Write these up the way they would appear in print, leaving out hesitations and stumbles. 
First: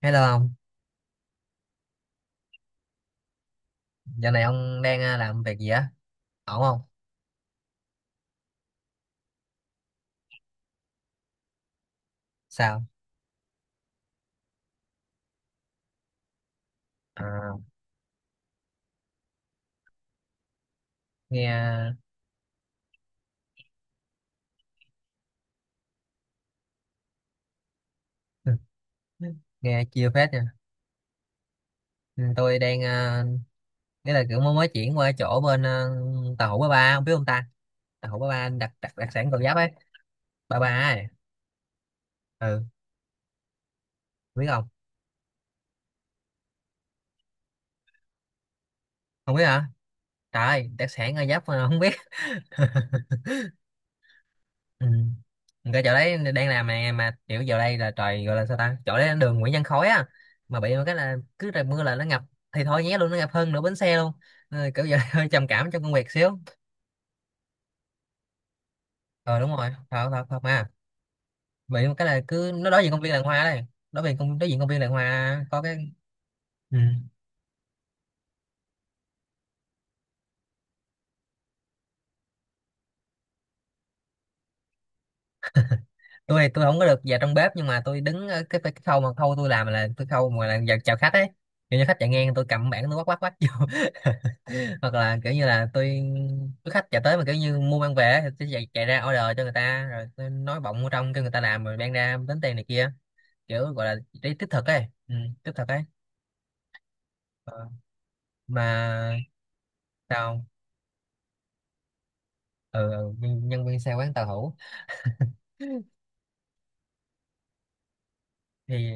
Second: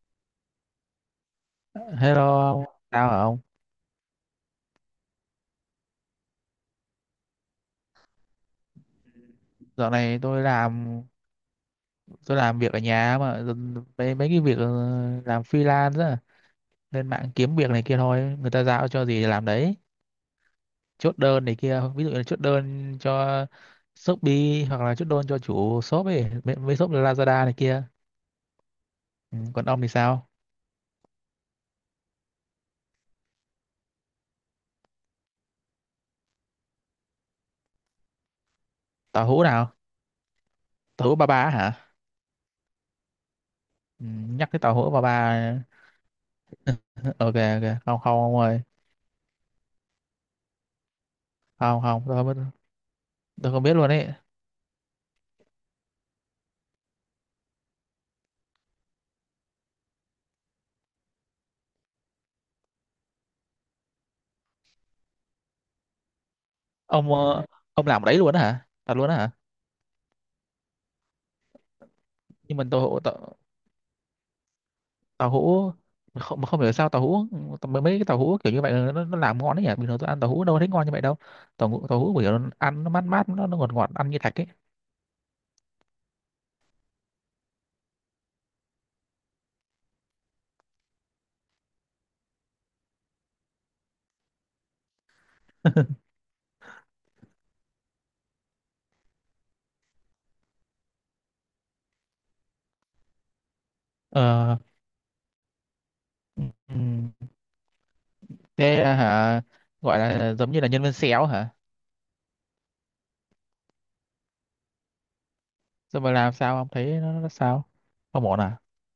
Hello ông, Hello ông, sao hả ông? giờ này ông đang làm việc gì á? Ổn không? Dạo này tôi làm việc ở Sao? nhà mà mấy mấy cái việc làm freelance á, lên mạng À, kiếm việc này kia thôi, người ta giao cho gì thì làm đấy. Chốt đơn này kia, nghe ví dụ như là chốt đơn cho Shopee hoặc là chốt đơn cho chủ shop ấy, mấy shop Lazada này kia. Ừ, còn ông nghe thì chiêu sao? phết nha. Ừ, tôi đang nghĩa là kiểu mới mới chuyển qua chỗ bên tàu hũ ba ba, ông biết không ta? Tàu hũ ba ba đặc đặc đặc Tàu sản Gò hũ Giáp nào? ấy, ba ba ấy. Tàu hũ ba ba hả? Ừ, Ừ, biết nhắc cái không? tàu hũ ba ba. Ok, ok, không không ông ơi, Không biết hả? Trời, ơi, đặc sản Gò Giáp mà không không biết. không tôi không biết, tôi không biết luôn ấy. Ừ. Cái chỗ đấy đang làm mà kiểu giờ đây là trời gọi là sao ta, chỗ đấy là đường Nguyễn Văn Khối á, mà bị một cái là cứ trời mưa là nó ngập thì thôi nhé luôn, nó ngập hơn nửa bến xe luôn. Kiểu giờ hơi trầm cảm trong công việc xíu. Ông ông làm ở đấy luôn á hả? Thật luôn á hả? Ờ Đúng rồi, thật thật thật mà, bị một cái là cứ Nhưng mà nó đối diện công viên làng hoa đây, đối diện công viên làng tàu hoa có hũ, cái. mà không, mà không hiểu Ừ. sao tàu hũ, mấy mấy cái tàu hũ kiểu như vậy là nó làm ngon đấy nhỉ. Bình thường tôi ăn tàu hũ đâu có thấy ngon như vậy đâu. Tàu hũ kiểu nó ăn nó mát mát, nó ngọt ngọt, ăn như thạch ấy. tôi không có được vào trong bếp, nhưng mà tôi đứng ở cái khâu mà khâu tôi làm là tôi khâu mà là vào chào khách ấy. Kiểu như khách chạy ngang tôi cầm bảng tôi quát quát quát vô. Hoặc là kiểu như là tôi khách chạy tới mà kiểu như mua mang về ấy, thì tôi chạy ra order cho người ta rồi tôi nói bọng vô trong cho người ta làm rồi mang ra tính tiền này kia, kiểu gọi là đi tích Ờ. thực ấy, ừ, tích thực ấy. ừm, Ờ, thế à, mà hả, gọi là sao? giống như là nhân viên xéo hả? Ừ, ừ, nhân nhân viên xe quán tàu hủ. Rồi mà làm sao không thấy nó sao, không ổn à? Thì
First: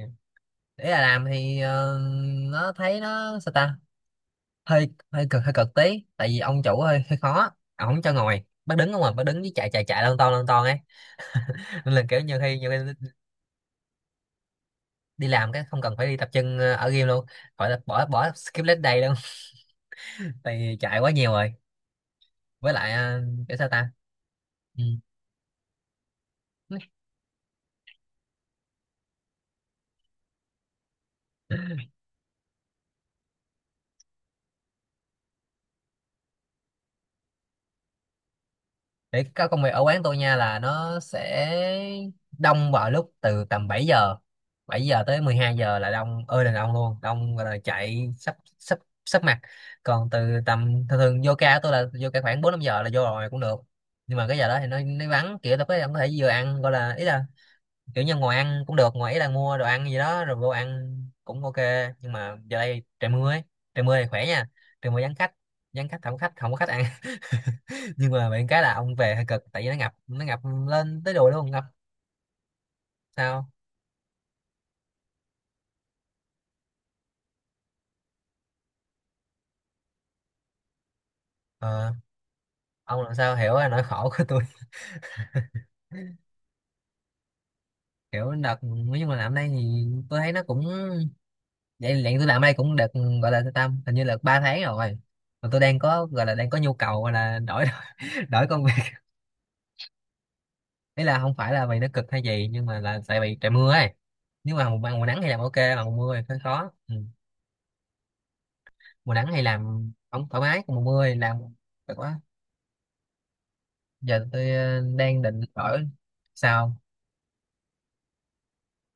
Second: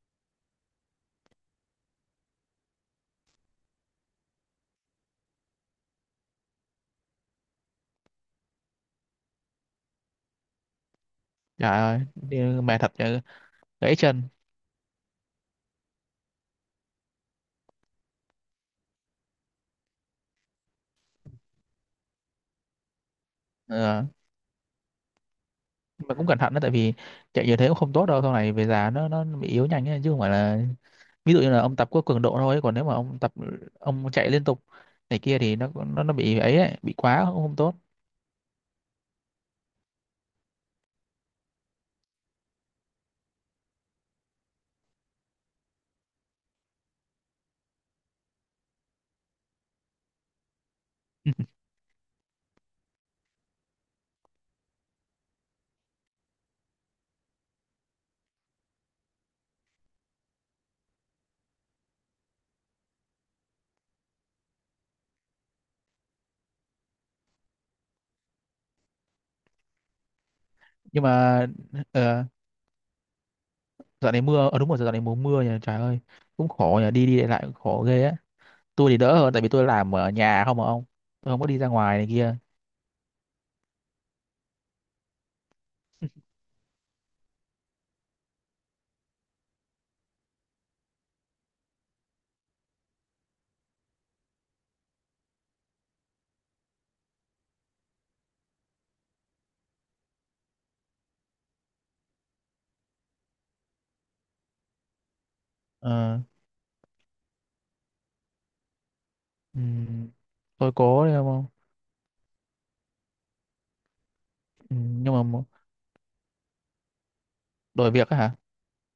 để là làm thì nó thấy nó sao ta, hơi hơi cực tí tại vì ông chủ hơi hơi khó, ông không cho ngồi bác đứng không mà bác đứng với chạy chạy chạy lon ton ấy. Trời Nên ơi, là kiểu nhiều mệt thật khi chứ, gãy chân. đi làm cái không cần phải đi tập trung ở game luôn, gọi là bỏ bỏ skip leg day luôn. Tại vì chạy quá nhiều rồi, với lại kiểu sao ta. Ờ, Ừ. nhưng mà cũng cẩn thận đó, tại vì chạy nhiều thế cũng không tốt đâu, sau này về già nó bị yếu nhanh ấy, chứ không phải là ví dụ như là ông tập có cường độ thôi. Còn nếu mà ông tập ông chạy liên tục này kia thì nó nó bị ấy, ấy bị quá cũng không tốt. Để các công việc ở quán tôi nha là nó sẽ đông vào lúc từ tầm 7 giờ tới 12 giờ là đông ơi là đông luôn, đông gọi là chạy sắp sắp sắp mặt. Còn từ tầm thường thường vô ca của tôi là vô ca khoảng 4-5 giờ là vô rồi cũng được. Nhưng mà cái giờ đó thì nó vắng, kiểu tôi có ông có thể vừa ăn gọi là ý là kiểu như ngồi ăn cũng được, ngồi ý là mua đồ ăn gì đó rồi vô ăn cũng ok. Nhưng mà giờ đây trời mưa ấy, trời mưa thì khỏe nha, trời mưa vắng khách, vắng khách không có khách, không có khách ăn. Nhưng mà bạn cái là ông về hơi cực tại vì nó ngập lên Nhưng tới đùi mà luôn ngập. ờ, Sao? dạo này mưa, ờ đúng rồi, dạo này mùa mưa nhỉ. Trời ơi, cũng khổ nhỉ, đi đi lại lại cũng khổ ghê á. Tôi thì đỡ hơn tại vì tôi làm ở nhà không mà ông, tôi không có đi ra ờ, ngoài này kia. ông làm sao hiểu là nỗi khổ của tôi. Hiểu đợt nói chung là làm đây thì tôi thấy nó cũng vậy vậy, tôi làm đây cũng được, gọi là tâm hình như là 3 tháng rồi, mà tôi đang có gọi là đang có nhu cầu gọi là đổi, đổi công việc. Ý là không phải là vì nó cực hay gì nhưng mà là tại vì trời mưa ấy, nếu mà mùa nắng thì làm ok, mà mùa mưa Ờ. thì hơi khó. Ừ. Mùa nắng thì làm Ừm, không thoải mái, tôi còn mùa cố mưa thì đấy làm không. cực quá. Giờ tôi Ừ, nhưng đang định mà đổi. Sao? đổi việc á hả?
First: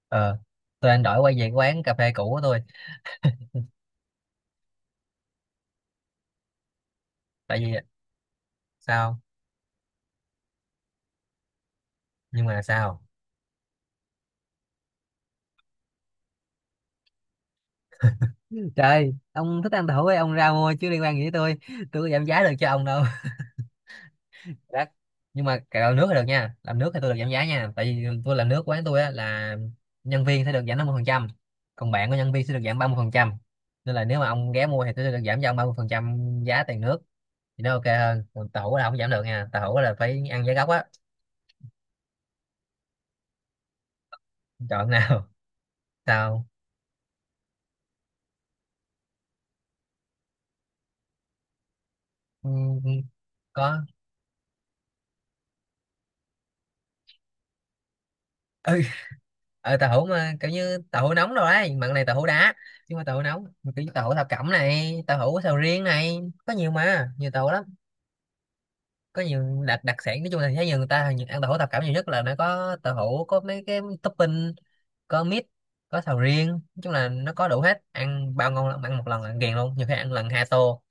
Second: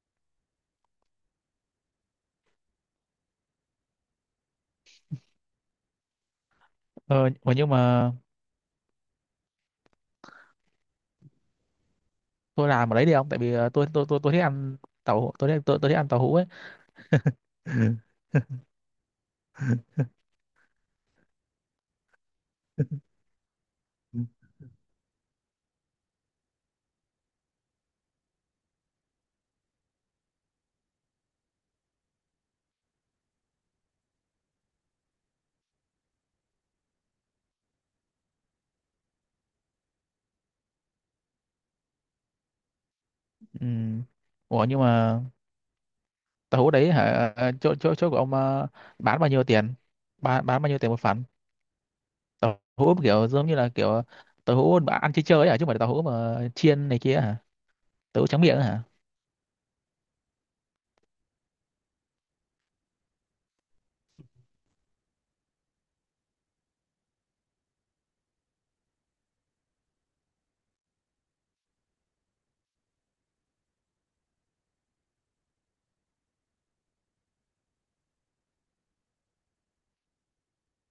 ờ tôi anh đổi quay về quán cà phê cũ của tôi, Ờ, mà tại nhưng vì... mà Sao? Nhưng mà tôi làm ở sao? đấy đi không, tại vì tôi tôi thích ăn tôi thích, tôi thích ăn tàu hũ ấy. Trời, ông thích ăn tàu hũ ấy, ông ra mua chứ liên quan gì tới tôi. Tôi có giảm giá được cho ông đâu. Ừ. Đắt. Nhưng mà cái làm nước thì được nha, làm nước thì tôi được giảm giá nha, tại vì tôi làm nước quán tôi á là nhân viên sẽ được giảm 50%, còn bạn của nhân viên sẽ được giảm 30%. Nên là nếu mà ông ghé mua thì tôi sẽ được giảm cho ông 30% giá tiền nước, thì nó ok hơn. Còn tàu hũ là không giảm được nha, tàu hũ là phải ăn giá gốc á. Ừ. Ủa nhưng Chọn mà nào? Sao? tàu hũ đấy hả, chỗ chỗ chỗ của ông bán bao nhiêu tiền, bán bao nhiêu tiền một phần, Ừ, tàu ừ, hũ kiểu giống như là có, kiểu tàu hũ mà ăn chơi chơi ấy hả, chứ không phải tàu hũ mà chiên này kia hả, tàu hũ trắng miệng ấy ừ, hả? Tàu hũ mà kiểu như tàu hũ nóng rồi đấy, mặn này, tàu hũ đá, nhưng mà tàu hũ nóng kiểu như tàu hũ thập cẩm này, tàu hũ sầu riêng này, có nhiều mà nhiều tàu lắm. Có nhiều đặc đặc sản, nói chung là thấy nhiều người ta hình như ăn tàu hũ thập cẩm nhiều nhất, là nó có tàu hũ, có mấy cái topping, có mít, có sầu riêng, nói chung là nó có đủ hết, ăn bao ngon lắm, ăn một lần là ăn ghiền luôn, nhiều khi ăn lần 2 tô.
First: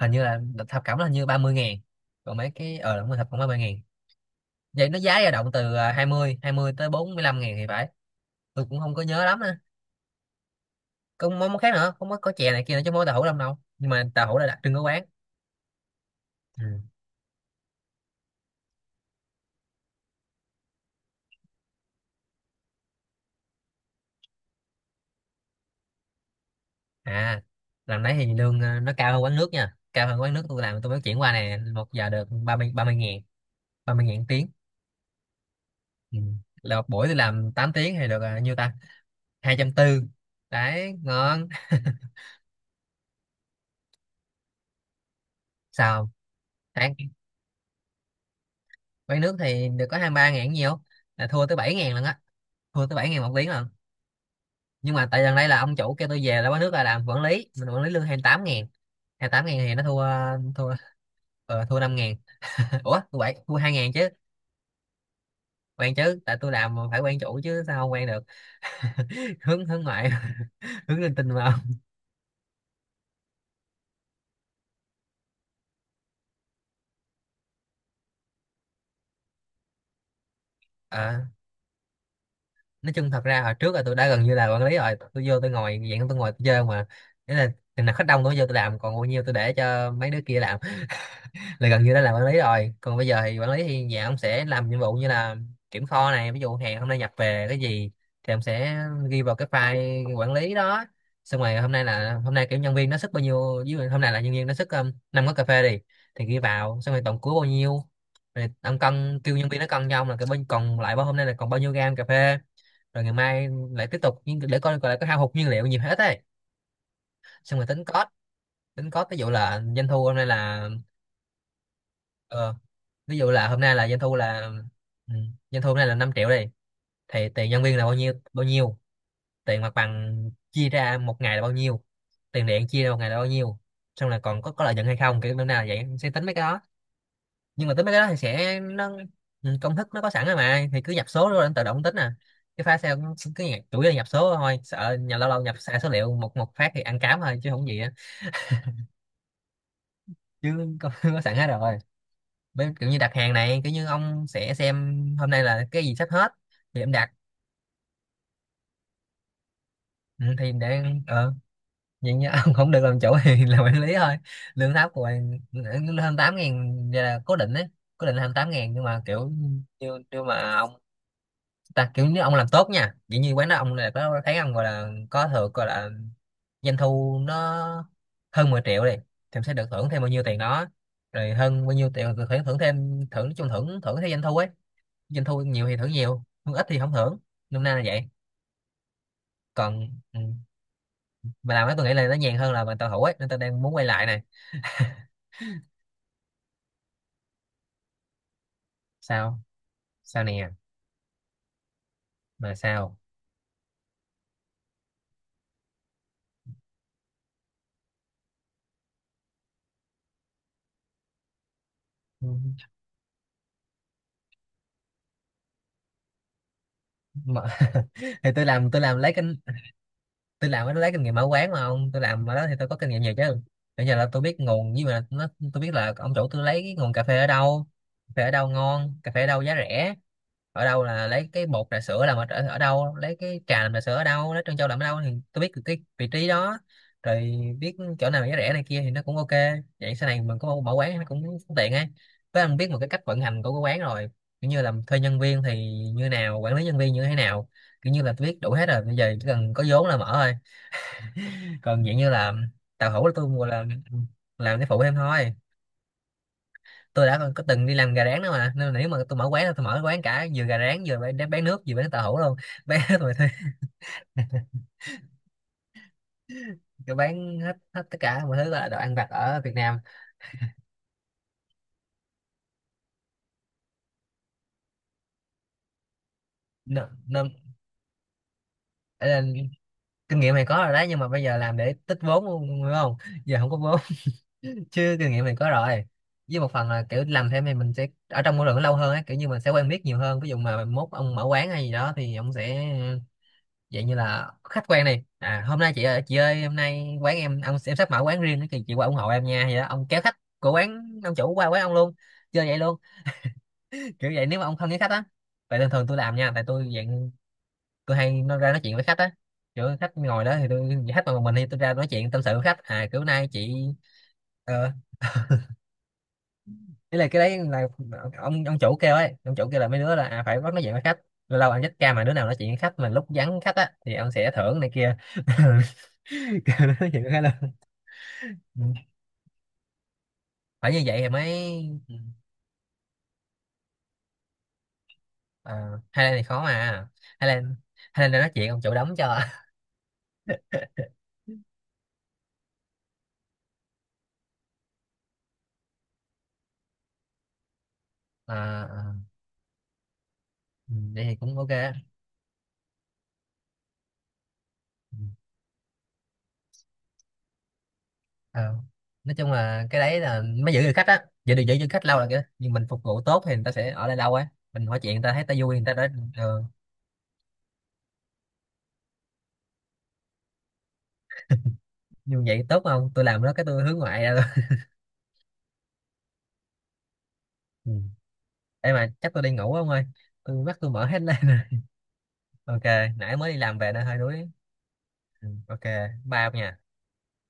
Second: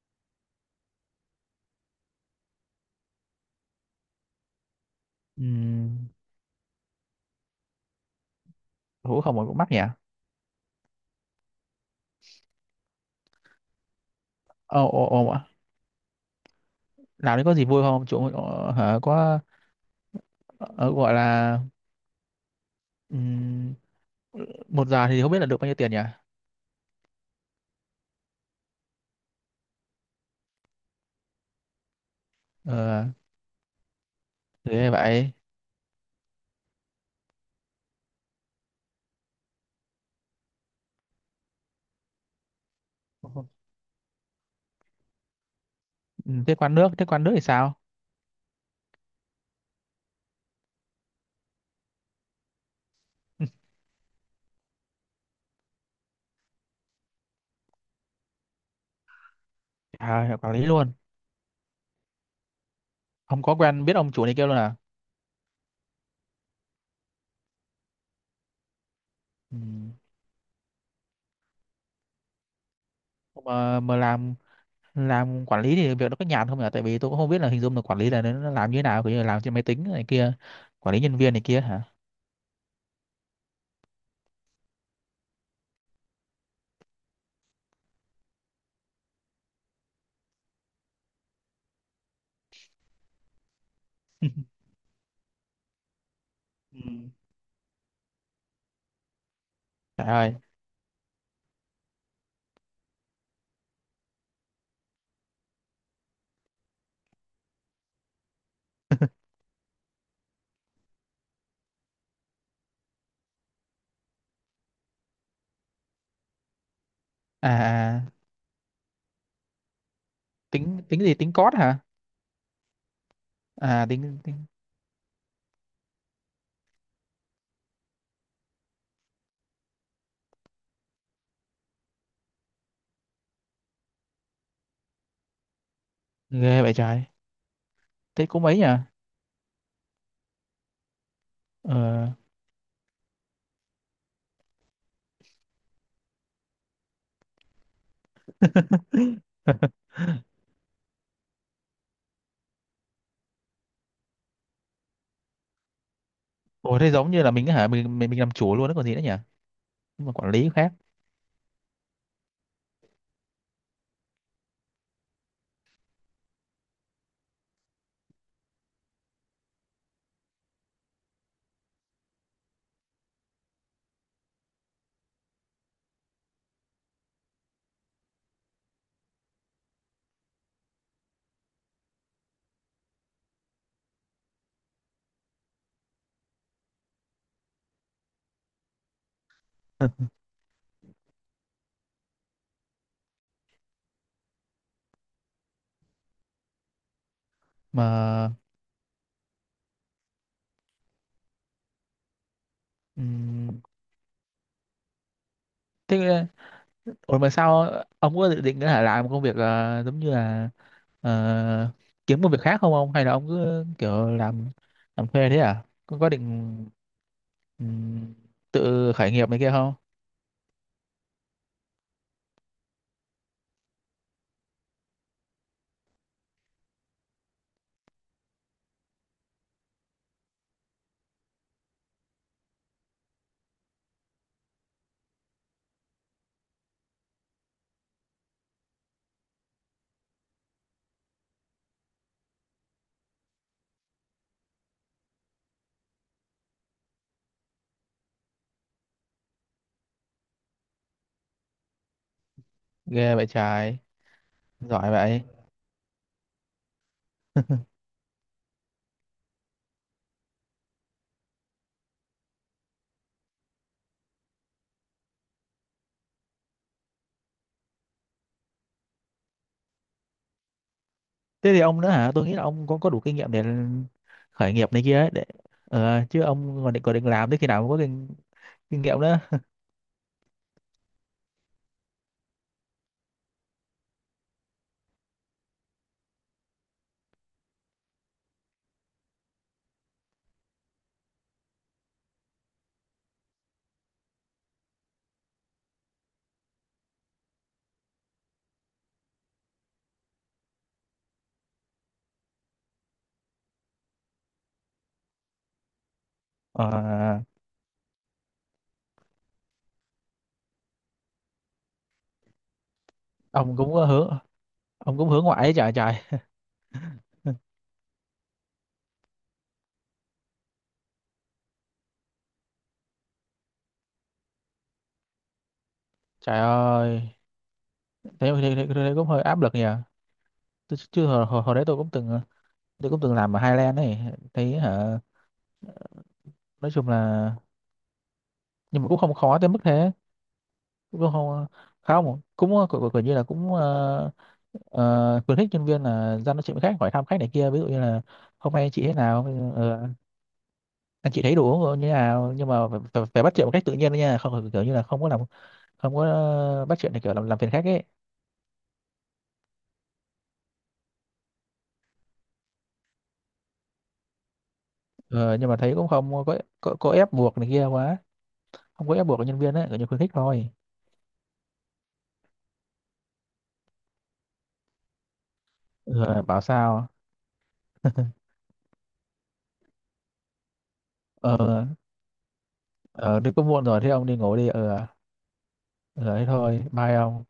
Hình như là thập cẩm là hình như 30 ngàn, còn mấy cái đúng rồi thập cẩm 30 ngàn, vậy nó giá dao Ừ. động từ hai mươi tới 45 ngàn thì phải. Tôi cũng không có Tàu hũ nhớ không lắm. mà cũng mắc nhỉ. Còn món món khác nữa, không có, có chè này kia nữa chứ, món tàu hủ lông đâu nhưng mà tàu hủ là đặc trưng của Ồ quán. ồ ồ ạ. Ừ. Làm đấy có gì vui không chỗ hả? Có ờ, gọi là ừm, một giờ thì không biết là được bao nhiêu tiền nhỉ? À, lần đấy thì lương nó cao hơn quán nước nha, cao hơn quán nước tôi làm, tôi mới chuyển qua này, một giờ được ba mươi Ờ ngàn 30 ngàn tiếng. thế vậy. Ừ. Là một buổi tôi làm 8 tiếng thì được nhiêu ta, 240, đấy ngon. Sao? Ừ, Tháng thế quán nước thì sao? quán nước thì được có 23 ngàn nhiều, là thua tới 7 ngàn lần á, thua tới 7 ngàn một Ừ. tiếng lần. Nhưng mà tại gần đây là ông chủ kêu tôi về là quán nước là làm quản lý, mình quản lý lương 28 ngàn, 28 ngàn thì nó thua, À, quản lý thua luôn. ờ, thua 5 ngàn. Ủa tôi bạn Không có tôi hai quen ngàn biết chứ. ông chủ này kia luôn à? Quen chứ, tại tôi làm mà phải quen chủ chứ, sao không quen được. Ừ. hướng hướng ngoại, hướng linh tinh mà không. Mà làm quản lý thì việc nó có nhàn không nhỉ? Tại vì tôi cũng không biết là hình dung là quản lý là nó làm như thế nào, kiểu như là làm trên máy tính này kia, quản lý nhân Ờ, viên này kia hả? nói chung thật ra hồi trước là tôi đã gần như là quản lý rồi, tôi vô tôi ngồi dạng, tôi ngồi tôi chơi mà, nghĩa là chừng nào khách đông tôi vô tôi làm, còn bao nhiêu tôi để cho mấy đứa kia làm, là gần như đã làm quản lý rồi. Còn bây giờ thì quản lý thì nhà ông sẽ làm nhiệm vụ như là kiểm kho này, ví dụ hàng Ừ. hôm nay nhập về cái gì, thì ông sẽ ghi vào cái Trời file quản ơi. lý đó. Xong rồi hôm nay là hôm nay kiểu nhân viên nó sức bao nhiêu, ví dụ hôm nay là nhân viên nó sức 5 cốc cà phê đi, thì ghi vào xong rồi tổng cuối bao nhiêu, rồi ông cân kêu nhân viên nó cân cho ông là cái bên còn lại bao hôm nay là còn bao nhiêu gam cà phê, rồi ngày mai lại tiếp tục, nhưng để coi coi là có hao hụt nhiên liệu nhiều hết ấy. Xong rồi tính À, à, cost, tính cost, ví dụ là doanh thu hôm nay là tính tính gì? Tính code hả? ờ, ví dụ là hôm nay À là doanh thu tính, là, tính... ừ, doanh thu hôm nay là 5 triệu đi, thì tiền nhân viên là bao nhiêu bao nhiêu, tiền mặt bằng chia ra một ngày là bao nhiêu, tiền điện chia ra một ngày là bao nhiêu, xong là còn có lợi nhuận hay không, kiểu bữa nào là vậy sẽ tính mấy cái đó. Ghê vậy trời. Nhưng mà tính mấy cái đó thì Thế cũng mấy sẽ nhỉ? nó, ừ, công thức nó có sẵn rồi mà, thì cứ nhập số rồi anh tự động tính Ờ. à. Cái file Excel nó cứ nhập, chủ yếu là nhập số thôi, sợ nhà lâu lâu nhập sai số liệu một một phát thì ăn cám thôi chứ không gì á, chứ có, có sẵn hết rồi. Với kiểu như đặt hàng này, kiểu như ông sẽ xem hôm nay là cái gì sắp hết Ủa thì thế em đặt. giống như là mình hả, mình làm chủ luôn đó còn gì nữa nhỉ? Nhưng mà Ừ, quản lý thì khác. để vậy nha, ông không được làm chủ thì làm quản lý thôi, lương thấp của bạn hơn 8 ngàn là cố định đấy, cố định là hơn 8 ngàn, nhưng mà kiểu như nhưng mà ông ta kiểu như ông làm tốt nha, dĩ như quán đó ông là có thấy ông gọi là có thưởng, gọi là doanh thu nó hơn 10 triệu đi thì ông sẽ được thưởng thêm bao nhiêu tiền đó, rồi hơn bao nhiêu tiền được thưởng Thưởng thêm, thưởng nói chung thưởng thưởng theo doanh thu ấy. Doanh thu nhiều thì thưởng nhiều, thưởng ít thì không thưởng. Năm nay là vậy. Còn ừ. Mà làm đó tôi nghĩ là nó nhàn hơn là mà tàu hủ ấy, nên tôi đang muốn quay lại này. Mà Sao? Sao nè? Mà sao? ừm, thế, Ủa mà sao ông có dự định nữa là làm một công việc giống như là ờ, kiếm Ừ, một việc khác không ông, hay là ông cứ kiểu làm thuê thế à? Có định mà... ừm, Thì tôi làm tôi tự làm khởi lấy nghiệp kinh, này kia không? tôi làm nó lấy kinh nghiệm mở quán. Mà ông tôi làm ở đó thì tôi có kinh nghiệm nhiều chứ. Bây giờ là tôi biết nguồn, nhưng mà nó, tôi biết là ông chủ tôi lấy cái nguồn cà phê ở đâu, cà phê ở đâu ngon, cà phê ở đâu giá rẻ, ở đâu là lấy cái bột trà sữa làm ở, ở ở đâu, lấy cái trà làm trà sữa ở đâu, lấy trân châu làm ở đâu, thì tôi biết được cái vị trí đó rồi. Biết chỗ nào giá rẻ này kia thì nó cũng ok. Vậy sau này mình có mở quán nó cũng tiện ấy. Với anh biết một cái cách vận hành của cái quán rồi, kiểu như là thuê nhân viên thì như nào, quản lý nhân viên như thế nào. Kiểu như là tôi biết đủ hết rồi, bây giờ chỉ cần có vốn là mở thôi. Còn vậy như là tàu hũ là Ghê tôi vậy mua là trời, làm cái phụ giỏi em vậy. thôi. Tôi đã có từng đi làm gà rán đó mà, nên là nếu mà tôi mở quán là tôi mở quán cả vừa gà rán vừa bán nước, vừa bán tàu hũ luôn. Bán hết mọi thứ. Tôi bán hết, hết tất cả mọi thứ là đồ ăn vặt ở Việt Nam. Thế thì ông nữa hả? Tôi nghĩ là ông có đủ kinh nghiệm để khởi nghiệp này kia ấy, để chứ ông còn định, nên, còn định nên làm tới khi nào mới có kinh, kinh nghiệm ấy nữa. là kinh nghiệm này có rồi đấy, nhưng mà bây giờ làm để tích vốn luôn đúng không. Giờ không có vốn. Chứ kinh nghiệm này có rồi. Với một phần là kiểu làm thêm thì mình sẽ ở trong môi trường nó lâu hơn á, kiểu như mình sẽ quen biết nhiều hơn. Ví dụ mà mốt ông mở quán hay gì đó thì ông sẽ vậy, như là khách quen này à, hôm nay chị ơi, chị ơi hôm nay quán em, ông em sắp mở quán riêng thì chị qua ủng hộ em nha, vậy đó. Ông kéo khách của quán ông chủ qua quán ông luôn. Chơi vậy luôn. Kiểu vậy. Nếu mà ông không với khách á. Tại thường thường tôi làm nha, tại tôi dạng Ờ, tôi hay nó ra nói chuyện với khách á. Kiểu khách ngồi đó thì tôi, khách mà một mình thì tôi ra nói chuyện tâm sự với khách à, kiểu nay chị ông cũng có hướng, ờ. ông cũng hướng ngoại ấy, trời trời. Ý là cái đấy là ông chủ kêu ấy, ông chủ kêu là mấy đứa là phải bắt nói chuyện với khách. Lâu lâu anh chết ca mà đứa nào nói chuyện với khách mà lúc vắng khách á thì ông sẽ thưởng này kia. Trời Kêu nó nói ơi, chuyện với khách luôn. Ừ, thế cũng hơi áp lực nhỉ. phải Tôi như vậy chưa thì mới. Hồi đấy tôi cũng Ừ. từng tôi cũng từng làm ở Highland ấy, thấy hả, À, Highland thì khó nói mà. chung là, Highland, Highland đang nói chuyện ông chủ nhưng mà đóng cũng không cho. khó tới mức thế, cũng không, không, cũng cũng cũng như là cũng khuyến khích nhân viên là ra nói chuyện với khách, hỏi thăm khách này kia, ví dụ như là hôm À, nay chị thế à, nào, ừ, vậy anh thì chị thấy cũng đồ ok á. uống như thế nào, nhưng mà phải bắt chuyện một cách tự nhiên đấy nha, không phải kiểu như là Ừ. không có làm, không có bắt chuyện thì kiểu làm phiền khách ấy. Ờ, nói chung là cái đấy là mới giữ được khách á, giữ được khách lâu là cái nhưng mình phục vụ tốt thì người ta sẽ ở lại lâu á. Mình hỏi chuyện người ta thấy ta Ờ, nhưng vui mà người ta thấy cũng đã. không có, Ờ, có ép buộc này kia quá, không có ép buộc nhân viên ấy, kiểu như khuyến khích thôi. như vậy tốt không, tôi làm đó cái tôi hướng ngoại ra luôn. Ờ, bảo sao. Ừ. Ê, mà chắc tôi đi ngủ không ơi, tôi mắt tôi mở hết lên rồi. Ờ, Ok. Nãy ờ mới đi đi cũng làm muộn về rồi, nên thế hơi ông đi đuối. ngủ đi. Ờ, Ừ. Ok. ờ Bye thế ông nha. thôi, bye ông.